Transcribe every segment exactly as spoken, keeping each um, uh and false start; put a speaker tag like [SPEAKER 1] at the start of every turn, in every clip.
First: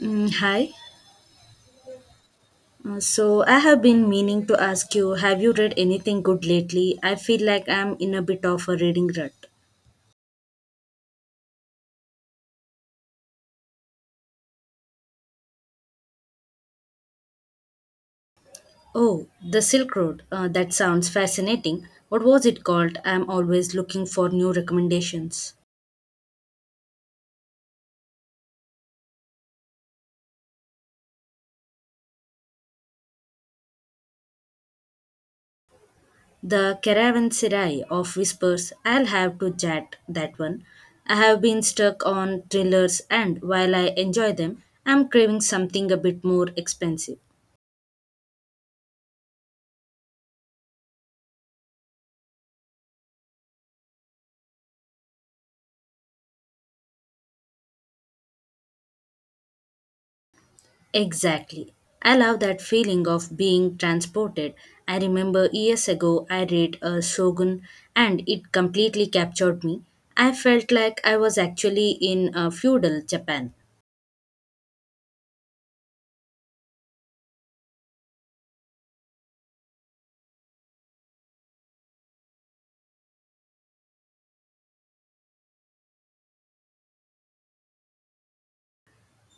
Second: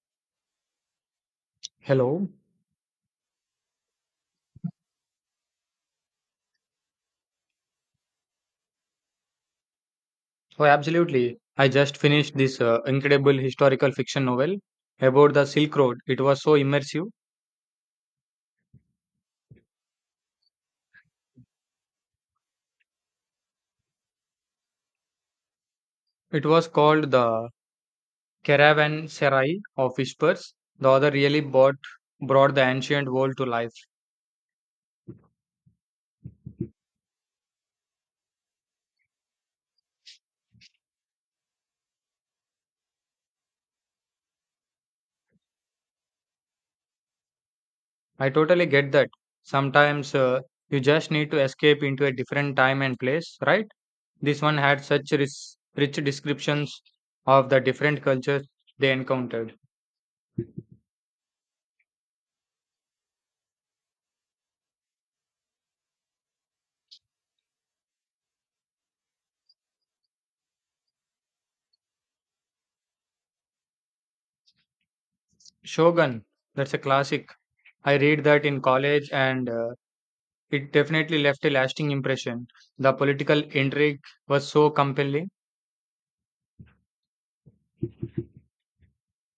[SPEAKER 1] Mm, hi.
[SPEAKER 2] Hello.
[SPEAKER 1] Uh, so I have been meaning to ask you, have you read anything good lately? I feel like I'm in a bit of a reading rut.
[SPEAKER 2] Oh, absolutely. I just finished this uh, incredible historical fiction novel about the Silk Road. It was so immersive.
[SPEAKER 1] Oh, The Silk Road. Uh, that sounds fascinating. What was it called? I'm always looking for new recommendations.
[SPEAKER 2] It was called The Caravanserai of Whispers. The author really brought, brought the ancient world to life.
[SPEAKER 1] The Caravanserai of Whispers. I'll have to chat that one. I have been stuck on thrillers, and while I enjoy them, I'm craving something a bit more expensive.
[SPEAKER 2] I totally get that. Sometimes uh, you just need to escape into a different time and place, right? This one had such rich, rich descriptions of the different cultures they encountered.
[SPEAKER 1] Exactly. I love that feeling of being transported. I remember years ago I read a Shogun and it completely captured me. I felt like I was actually in a feudal Japan.
[SPEAKER 2] Shogun, that's a classic. I read that in college, and uh, it definitely left a lasting impression. The political intrigue was so compelling.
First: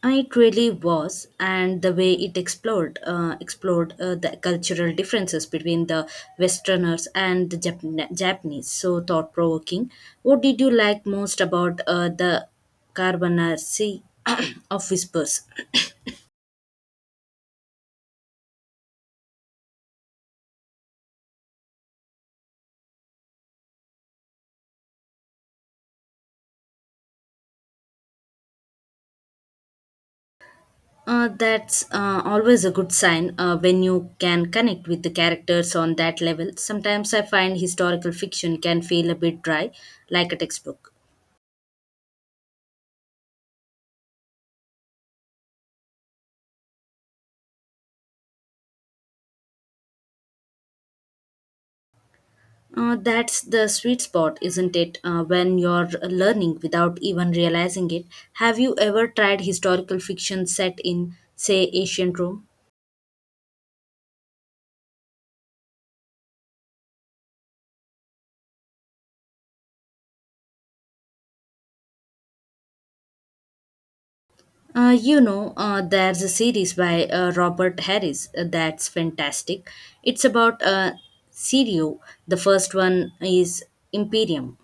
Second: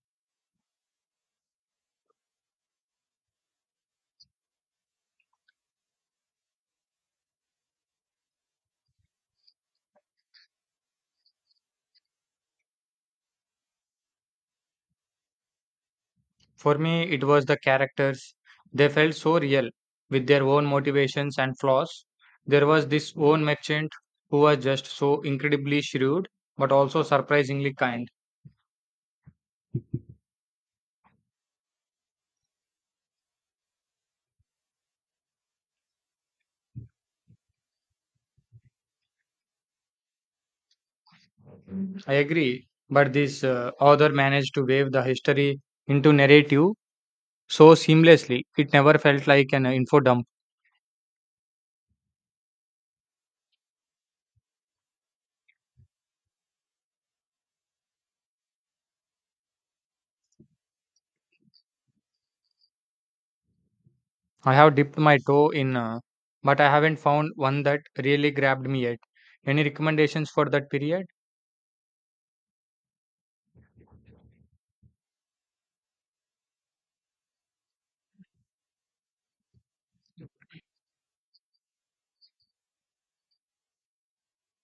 [SPEAKER 1] It really was, and the way it explored uh, explored uh, the cultural differences between the Westerners and the Jap- Japanese. So thought provoking. What did you like most about uh, the Carbonara Sea of Whispers?
[SPEAKER 2] For me, it was the characters. They felt so real with their own motivations and flaws. There was this own merchant who was just so incredibly shrewd, but also surprisingly kind.
[SPEAKER 1] Uh, that's uh, always a good sign uh, when you can connect with the characters on that level. Sometimes I find historical fiction can feel a bit dry, like a textbook.
[SPEAKER 2] I agree, but this uh, author managed to weave the history into narrative so seamlessly. It never felt like an info dump.
[SPEAKER 1] Uh, that's the sweet spot, isn't it? Uh, when you're learning without even realizing it. Have you ever tried historical fiction set in, say, ancient Rome?
[SPEAKER 2] I have dipped my toe in, uh, but I haven't found one that really grabbed me yet. Any recommendations for that period?
[SPEAKER 1] Uh, you know, uh, there's a series by uh, Robert Harris uh, that's fantastic. It's about uh, Sirio. The first one is Imperium.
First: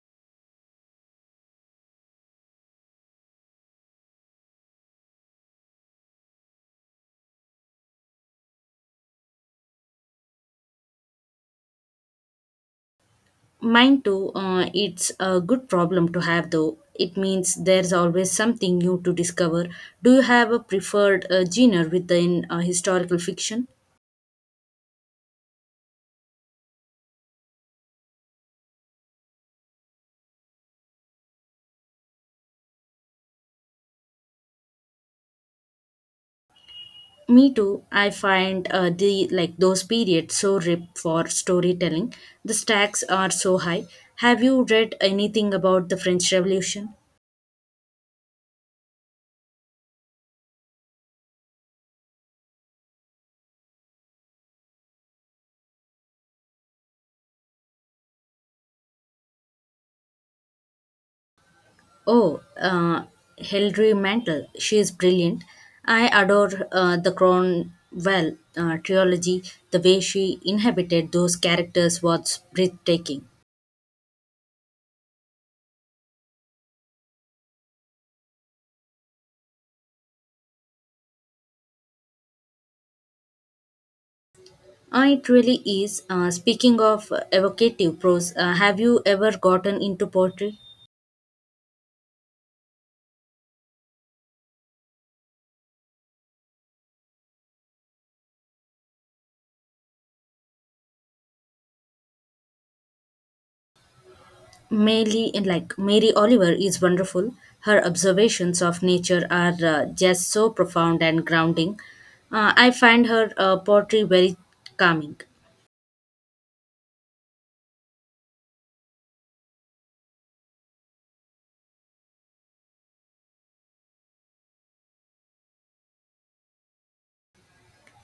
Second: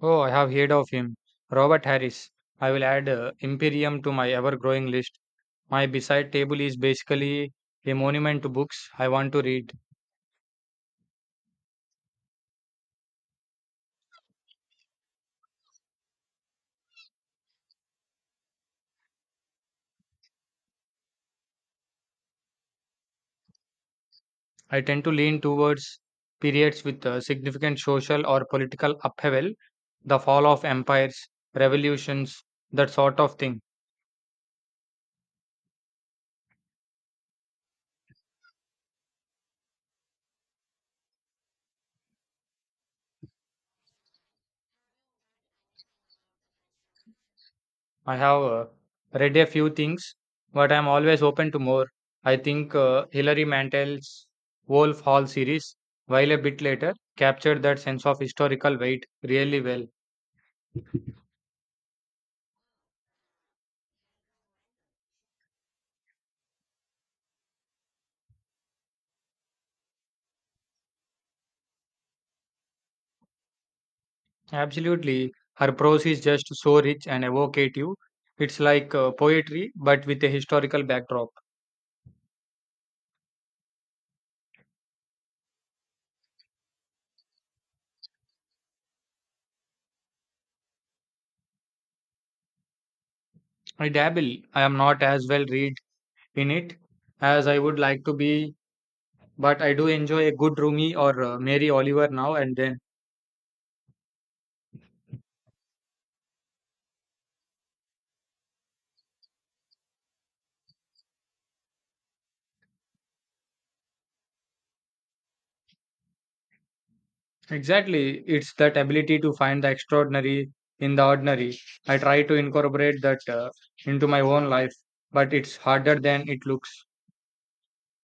[SPEAKER 2] Oh, I have heard of him. Robert Harris. I will add uh, Imperium to my ever growing list. My beside table is basically a monument to books I want to read.
[SPEAKER 1] Mine too, uh, it's a good problem to have though. It means there's always something new to discover. Do you have a preferred uh, genre within uh, historical fiction?
[SPEAKER 2] I tend to lean towards periods with uh, significant social or political upheaval, the fall of empires, revolutions, that sort of thing.
[SPEAKER 1] Me too. I find uh, the like those periods so ripe for storytelling. The stacks are so high. Have you read anything about the French Revolution?
[SPEAKER 2] I have uh, read a few things, but I'm always open to more. I think uh, Hilary Mantel's Wolf Hall series, while a bit later, captured that sense of historical weight really well.
[SPEAKER 1] Oh, uh, Hilary Mantel. She is brilliant. I adore uh, the Cromwell uh, trilogy. The way she inhabited those characters was breathtaking.
[SPEAKER 2] Absolutely, her prose is just so rich and evocative. It's like uh, poetry, but with a historical backdrop.
[SPEAKER 1] Uh, it really is. Uh, speaking of evocative prose, uh, have you ever gotten into poetry?
[SPEAKER 2] I dabble. I am not as well read in it as I would like to be, but I do enjoy a good Rumi or uh, Mary Oliver now and then.
[SPEAKER 1] Mary, like Mary Oliver, is wonderful. Her observations of nature are uh, just so profound and grounding. Uh, I find her uh, poetry very calming.
[SPEAKER 2] Exactly. It's that ability to find the extraordinary in the ordinary. I try to incorporate that uh, into my own life, but it's harder than it looks.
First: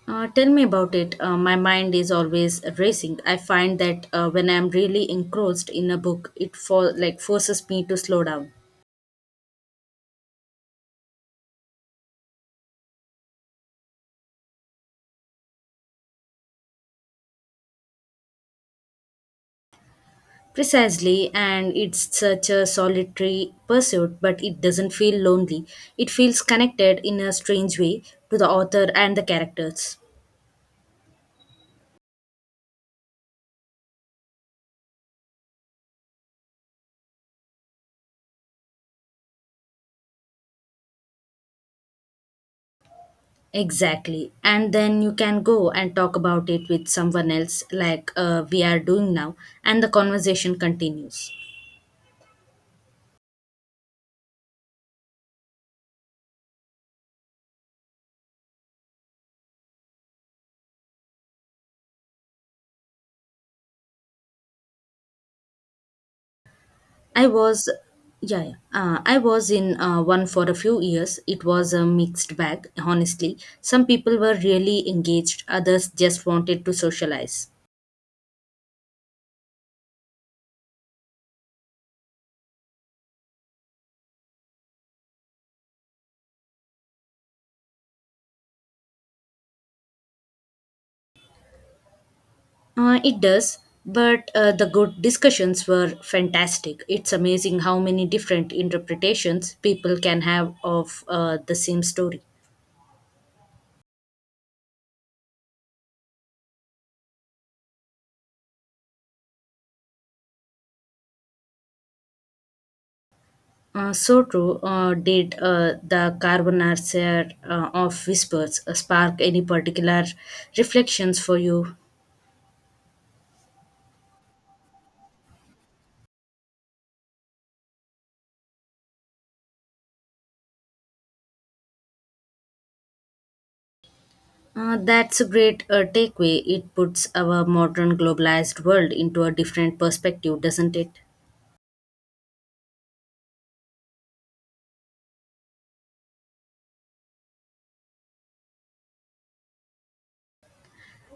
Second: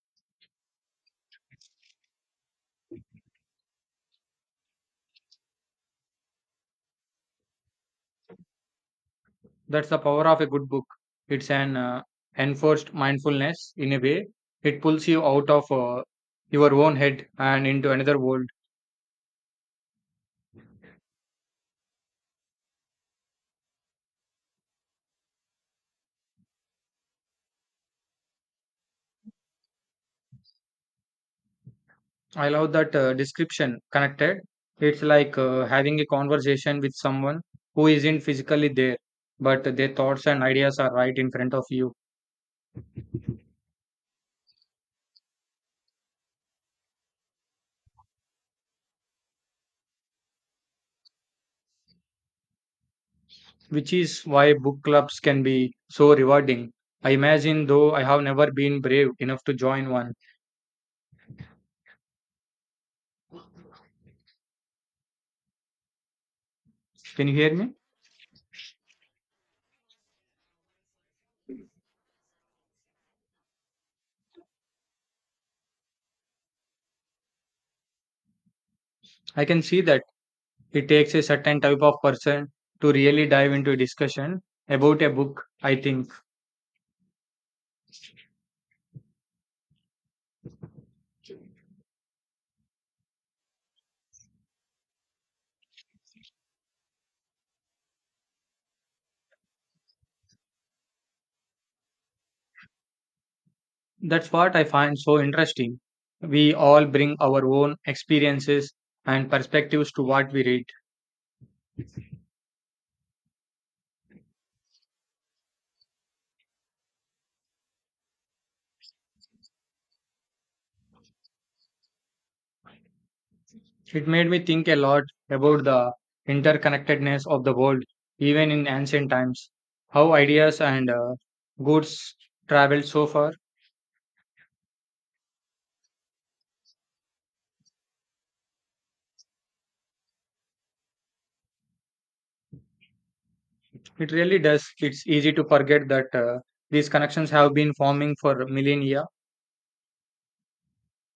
[SPEAKER 1] Uh, tell me about it. Uh, my mind is always racing. I find that uh, when I am really engrossed in a book, it for like forces me to slow down.
[SPEAKER 2] That's the power of a good book. It's an uh, enforced mindfulness in a way. It pulls you out of uh, your own head and into another world.
[SPEAKER 1] Precisely, and it's such a solitary pursuit, but it doesn't feel lonely. It feels connected in a strange way to the author and the characters.
[SPEAKER 2] I love that uh, description connected. It's like uh, having a conversation with someone who isn't physically there, but their thoughts and ideas are right in front of you,
[SPEAKER 1] Exactly. And then you can go and talk about it with someone else, like uh, we are doing now, and the conversation continues.
[SPEAKER 2] which is why book clubs can be so rewarding. I imagine, though I have never been brave enough to join one.
[SPEAKER 1] I
[SPEAKER 2] Can you hear
[SPEAKER 1] was,
[SPEAKER 2] me?
[SPEAKER 1] yeah, yeah. Uh, I was in uh, one for a few years. It was a mixed bag, honestly. Some people were really engaged, others just wanted to socialize.
[SPEAKER 2] I can see that it takes a certain type of person to really dive into a discussion about a book, I think.
[SPEAKER 1] Uh, it does, but uh, the good discussions were fantastic. It's amazing how many different interpretations people can have of uh, the same story.
[SPEAKER 2] That's what I find so interesting. We all bring our own experiences and perspectives to what we read.
[SPEAKER 1] Uh, so true. Uh, did uh, the carbonacer uh, of whispers uh, spark any particular reflections for you?
[SPEAKER 2] It made me think a lot about the interconnectedness of the world, even in ancient times, how ideas and uh, goods traveled so far.
[SPEAKER 1] Uh, that's a great uh, takeaway. It puts our modern globalized world into a different perspective, doesn't it?
[SPEAKER 2] It really does. It's easy to forget that uh, these connections have been forming for millennia.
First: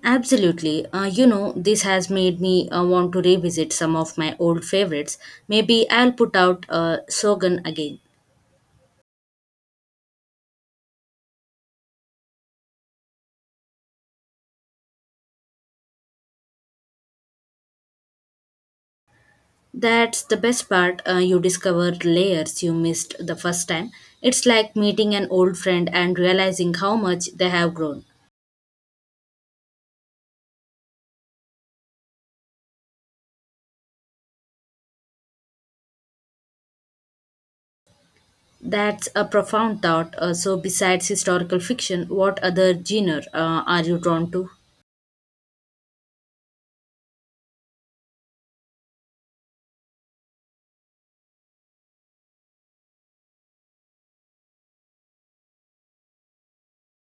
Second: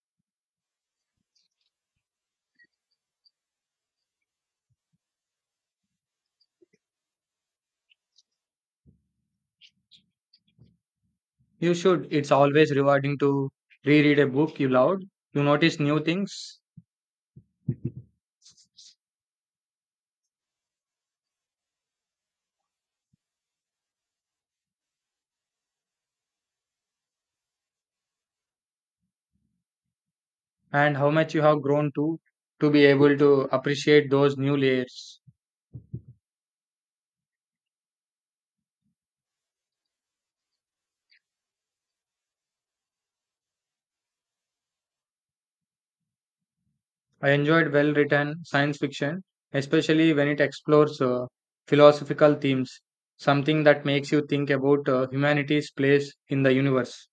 [SPEAKER 1] Absolutely. Uh, you know, this has made me uh, want to revisit some of my old favorites. Maybe I'll put out uh, Sogan again.
[SPEAKER 2] You should. It's always rewarding to reread a book you loved. You notice new things
[SPEAKER 1] That's the best part. Uh, you discover layers you missed the first time. It's like meeting an old friend and realizing how much they have grown.
[SPEAKER 2] and how much you have grown to to be able to appreciate those new layers.
[SPEAKER 1] That's a profound thought. Uh, so, besides historical fiction, what other genre uh, are you drawn to?
[SPEAKER 2] I enjoyed well written science fiction, especially when it explores uh, philosophical themes, something that makes you think about uh, humanity's place in the universe.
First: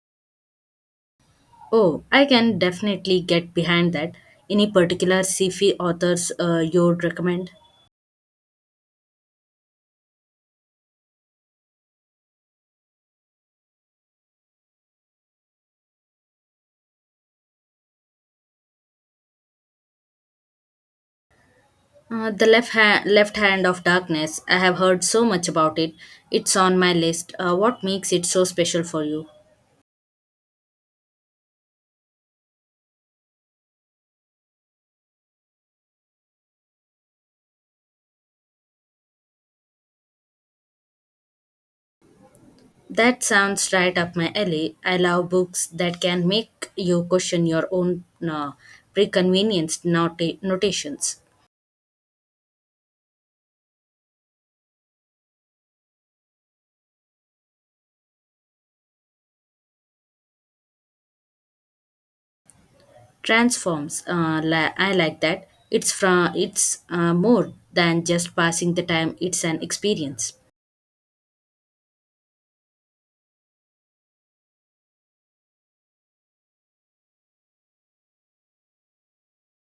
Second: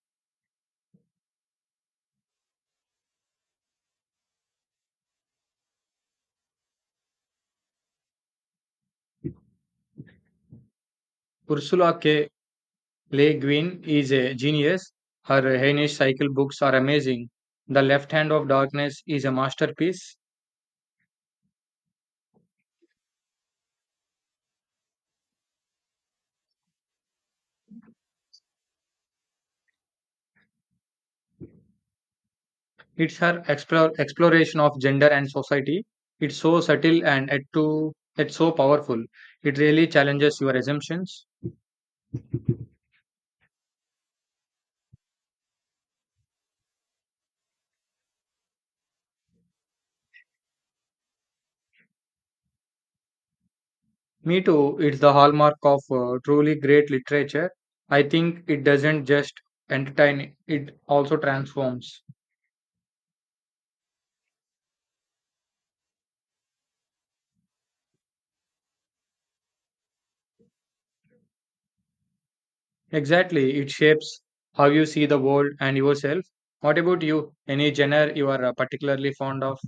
[SPEAKER 1] Oh, I can definitely get behind that. Any particular sci-fi authors uh, you'd recommend?
[SPEAKER 2] Ursula K. Le Guin is a genius. Her Heinisch Cycle books are amazing. The Left Hand of Darkness is a masterpiece.
[SPEAKER 1] Uh, the left hand, left hand of darkness. I have heard so much about it. It's on my list. Uh, what makes it so special for you?
[SPEAKER 2] It's her explore, exploration of gender and society. It's so subtle and yet, too, yet so powerful. It really challenges your assumptions.
[SPEAKER 1] That sounds right up my alley. I love books that can make you question your own uh, preconvenienced nota- notations.
[SPEAKER 2] Me too. It's the hallmark of uh, truly great literature. I think it doesn't just entertain, it also transforms.
[SPEAKER 1] Transforms. Uh, li- I like that. It's from. It's uh, more than just passing the time. It's an experience.
[SPEAKER 2] Exactly. It shapes how you see the world and yourself. What about you? Any genre you are uh, particularly fond of?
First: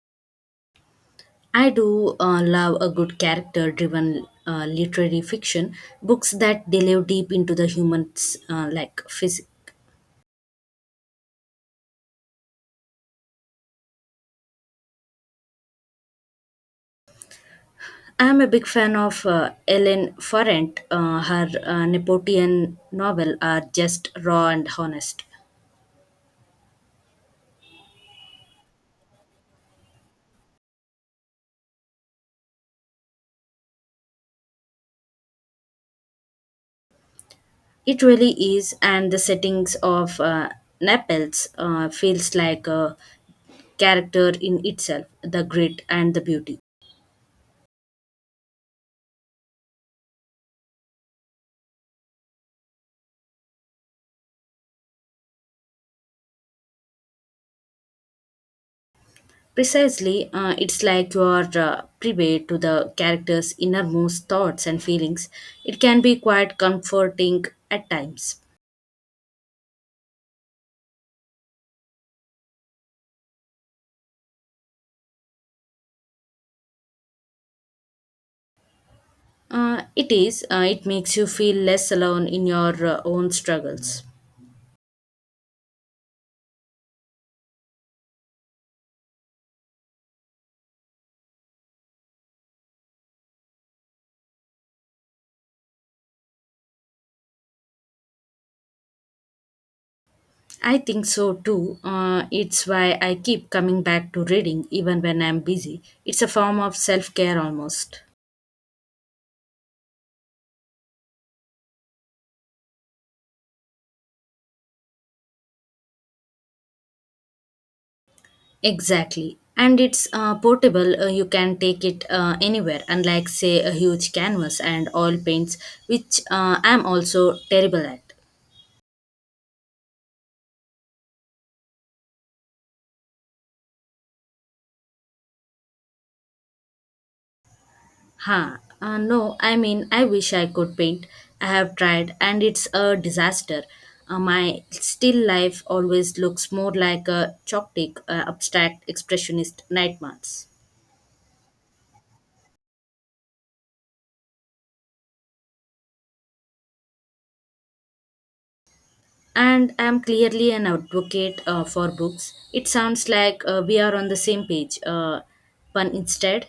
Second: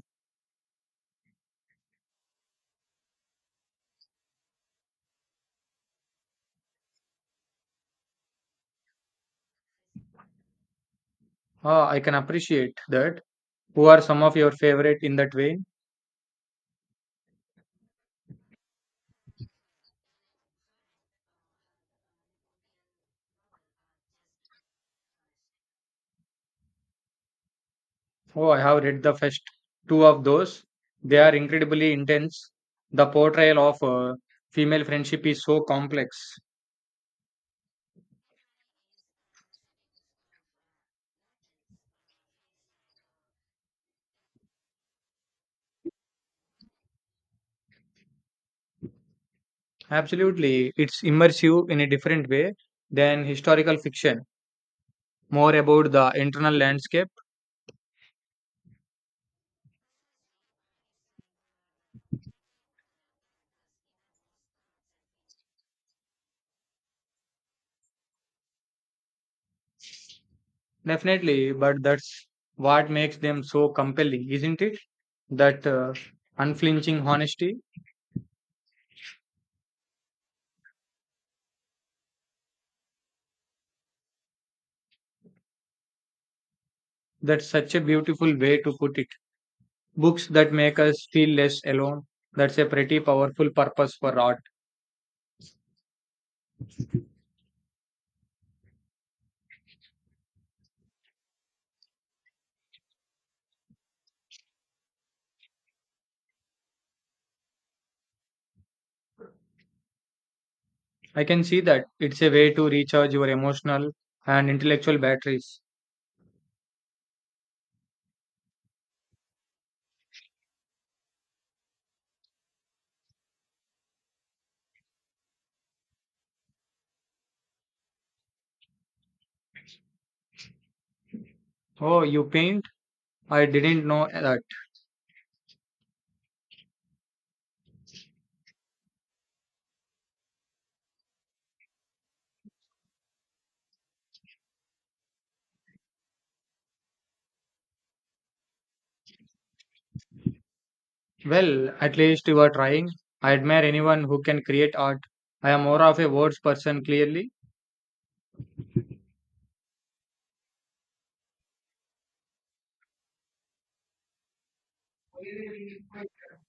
[SPEAKER 1] I do uh, love a good character-driven uh, literary fiction books that delve deep into the human's uh, like physics.
[SPEAKER 2] Ah, I can appreciate that. Who are some of your favorite in that vein?
[SPEAKER 1] I'm a big fan of uh, Ellen Ferrant. Uh, her uh, Nepotian novel are just raw and honest.
[SPEAKER 2] Oh, I have read the first two of those. They are incredibly intense. The portrayal of uh, female friendship is so complex.
[SPEAKER 1] It really is, and the settings of uh, Naples uh, feels like a character in itself, the grit and the beauty.
[SPEAKER 2] Absolutely. It's immersive in a different way than historical fiction, more about the internal landscape.
[SPEAKER 1] Precisely, uh, it's like you are uh, privy to the character's innermost thoughts and feelings. It can be quite comforting at times.
[SPEAKER 2] Definitely, but that's what makes them so compelling, isn't it? That uh, unflinching honesty.
[SPEAKER 1] Uh, it is, uh, it makes you feel less alone in your uh, own struggles.
[SPEAKER 2] That's such a beautiful way to put it. Books that make us feel less alone. That's a pretty powerful purpose for art.
[SPEAKER 1] I think so too. Uh, it's why I keep coming back to reading even when I'm busy. It's a form of self care almost.
[SPEAKER 2] I can see that. It's a way to recharge your emotional and intellectual batteries.
[SPEAKER 1] Exactly. And it's uh, portable, uh, you can take it uh, anywhere, unlike, say, a huge canvas and oil paints, which uh, I'm also terrible at.
[SPEAKER 2] Oh, you paint? I didn't know that.
[SPEAKER 1] Huh. Uh, no, I mean, I wish I could paint. I have tried, and it's a disaster. Uh, my still life always looks more like a chalk uh, abstract expressionist nightmares.
[SPEAKER 2] Well, at least you are trying. I admire anyone who can create art. I am more of a words person, clearly.
[SPEAKER 1] And I'm clearly an advocate uh, for books. It sounds like uh, we are on the same page. Uh, but instead,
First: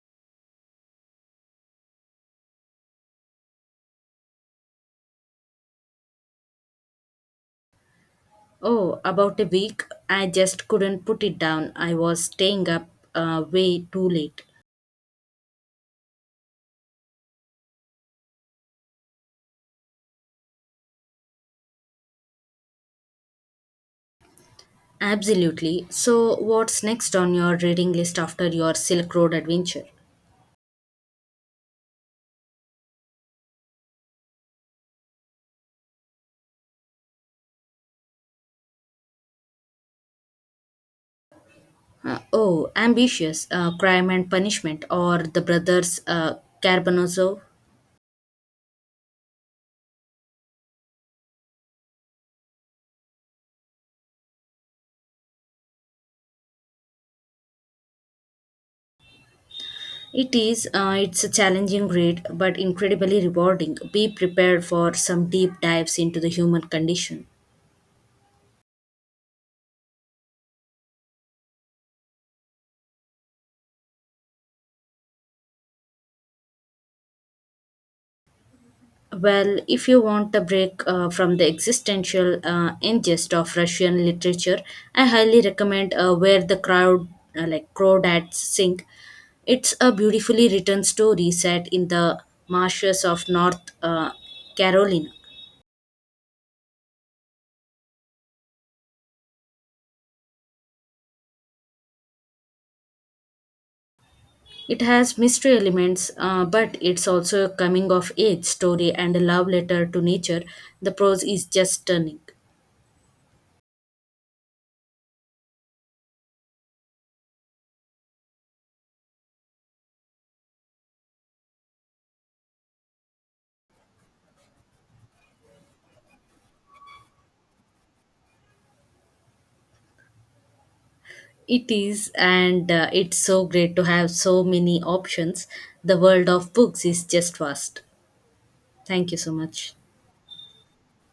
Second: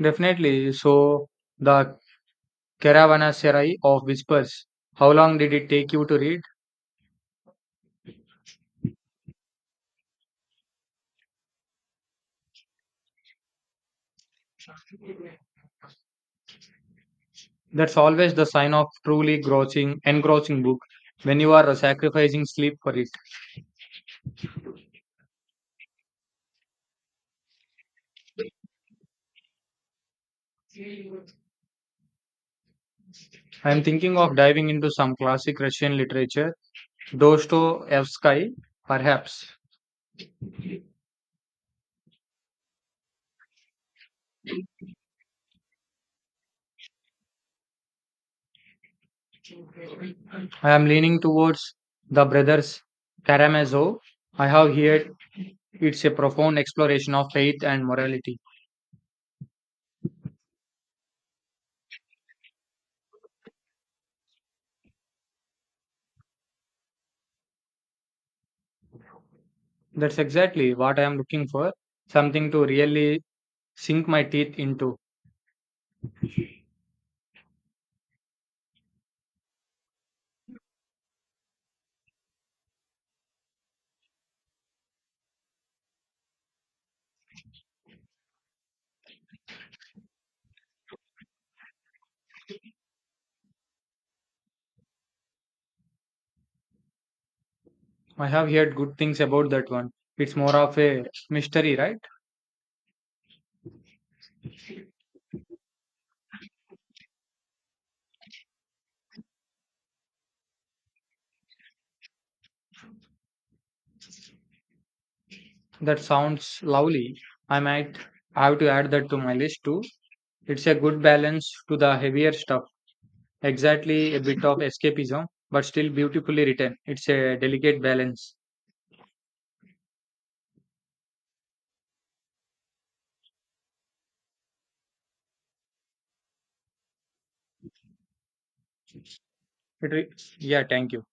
[SPEAKER 2] Definitely. So, the Caravanaserai of Whispers. How long did it take you to read?
[SPEAKER 1] oh, about a week, I just couldn't put it down. I was staying up uh, way too late.
[SPEAKER 2] That's always the sign of truly engrossing, engrossing book when you are sacrificing sleep for it.
[SPEAKER 1] Absolutely. So, what's next on your reading list after your Silk Road adventure?
[SPEAKER 2] I am thinking of diving into some classic Russian literature, Dostoevsky, perhaps.
[SPEAKER 1] Uh, oh, ambitious, uh, crime and punishment, or the brothers uh, Carbonazzo?
[SPEAKER 2] I am leaning towards the brothers Karamazov. I have heard it's a profound exploration of faith and morality.
[SPEAKER 1] It is, uh, it's a challenging read, but incredibly rewarding. Be prepared for some deep dives into the human condition.
[SPEAKER 2] That's exactly what I am looking for, something to really sink my teeth into.
[SPEAKER 1] Well, if you want a break uh, from the existential uh, ingest of Russian literature, I highly recommend uh, Where the Crowd, uh, like Crawdads Sing. It's a beautifully written story set in the marshes of North uh, Carolina.
[SPEAKER 2] I have heard good things about that one. It's more of a mystery, right?
[SPEAKER 1] It has mystery elements, uh, but it's also a coming of age story and a love letter to nature. The prose is just stunning.
[SPEAKER 2] That sounds lovely. I might have to add that to my list too. It's a good balance to the heavier stuff. Exactly a bit of escapism, but still beautifully written. It's a delicate balance.
[SPEAKER 1] It is, and uh, it's so great to have so many options. The world of books is just vast. Thank you so much.
[SPEAKER 2] It re- yeah, thank you.